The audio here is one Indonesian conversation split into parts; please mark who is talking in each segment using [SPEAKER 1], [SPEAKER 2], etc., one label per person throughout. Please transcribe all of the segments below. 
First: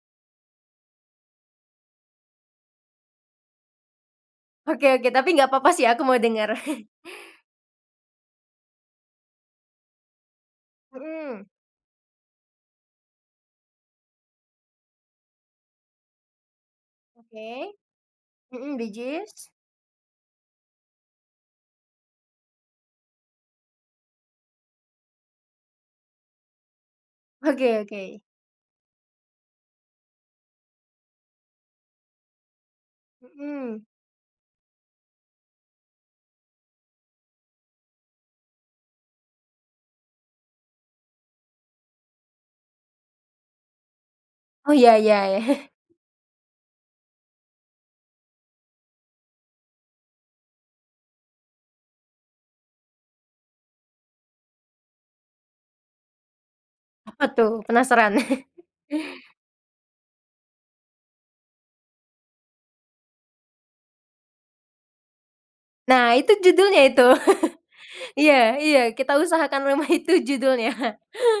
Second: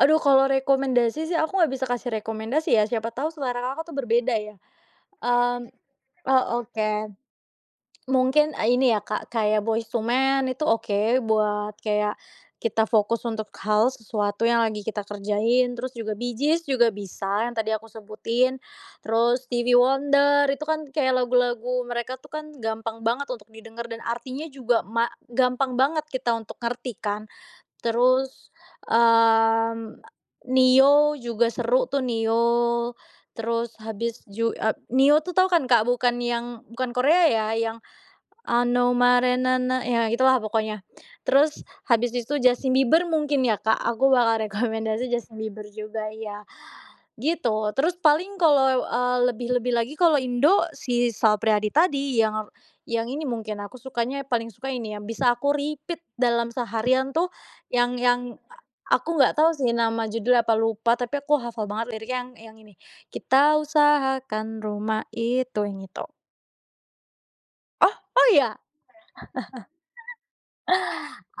[SPEAKER 1] Aduh kalau rekomendasi sih aku nggak bisa kasih rekomendasi ya, siapa tahu selera Kakak tuh berbeda ya.
[SPEAKER 2] Oke oke, tapi nggak
[SPEAKER 1] Mmm,
[SPEAKER 2] papa sih aku mau
[SPEAKER 1] oh
[SPEAKER 2] denger.
[SPEAKER 1] oke. Mungkin, ah, ini ya, Kak, kayak Boyz II Men itu oke
[SPEAKER 2] Mhm.
[SPEAKER 1] buat kayak, kita fokus untuk hal sesuatu yang lagi kita kerjain. Terus juga, Bee Gees juga bisa yang tadi
[SPEAKER 2] Oke.
[SPEAKER 1] aku sebutin.
[SPEAKER 2] Mhm, Bee
[SPEAKER 1] Terus,
[SPEAKER 2] Gees.
[SPEAKER 1] Stevie Wonder itu kan kayak lagu-lagu mereka tuh kan gampang banget untuk didengar dan artinya juga ma gampang banget kita untuk ngerti kan.
[SPEAKER 2] Oke oke.
[SPEAKER 1] Terus, mmm, a Ne-Yo juga seru tuh, Ne-Yo, terus
[SPEAKER 2] Mhm.
[SPEAKER 1] habis ju eee, Ne-Yo tuh tau kan, Kak? Bukan yang bukan Korea ya, yang ano marinana ya itulah pokoknya. Terus habis itu Justin Bieber mungkin ya, Kak, aku bakal
[SPEAKER 2] Oh, iya
[SPEAKER 1] rekomendasi
[SPEAKER 2] iya, ya.
[SPEAKER 1] Justin Bieber juga ya. Gitu, terus paling kalau, ah, lebih-lebih lagi kalau Indo si Sal Priyadi tadi yang, yang ini mungkin aku sukanya paling suka ini, yang bisa aku repeat dalam seharian
[SPEAKER 2] Apa
[SPEAKER 1] tuh
[SPEAKER 2] tuh?
[SPEAKER 1] yang
[SPEAKER 2] Penasaran.
[SPEAKER 1] yang a aku nggak tahu sih nama judulnya apa, lupa tapi aku hafal banget lirik yang yang ini, Kita usahakan rumah itu, yang itu.
[SPEAKER 2] Nah, itu judulnya itu.
[SPEAKER 1] Oh! Oh,
[SPEAKER 2] Iya
[SPEAKER 1] iya?
[SPEAKER 2] iya, "Kita Usahakan Rumah Itu" judulnya.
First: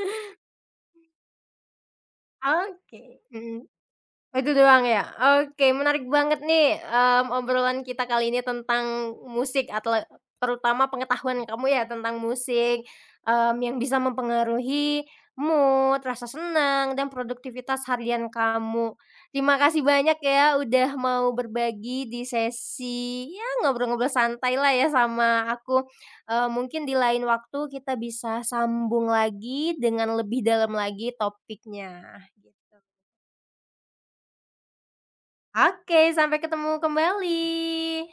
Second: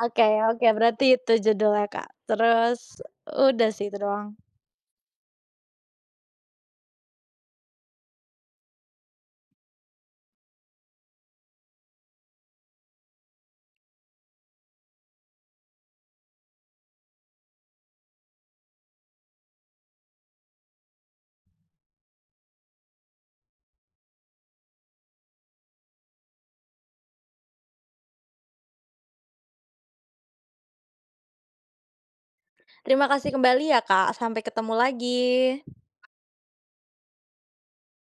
[SPEAKER 1] Oke oke berarti itu judulnya, Kak. Terus,
[SPEAKER 2] Oke, mhm.
[SPEAKER 1] udah sih itu doang.
[SPEAKER 2] Oh itu doang ya? Oke menarik banget nih, mmm, obrolan kita kali ini tentang musik, atle terutama pengetahuan kamu ya tentang musik, mmm, yang bisa mempengaruhi mood, rasa senang, dan produktivitas harian kamu. Terima kasih banyak ya udah mau berbagi di sesi, ya ngobrol-ngobrol santailah ya sama aku, eee, mungkin di lain waktu kita bisa sambung lagi dengan lebih dalam lagi topiknya, gitu.
[SPEAKER 1] Terima kasih kembali ya, Kak, sampai ketemu lagi.
[SPEAKER 2] Oke, sampai ketemu kembali.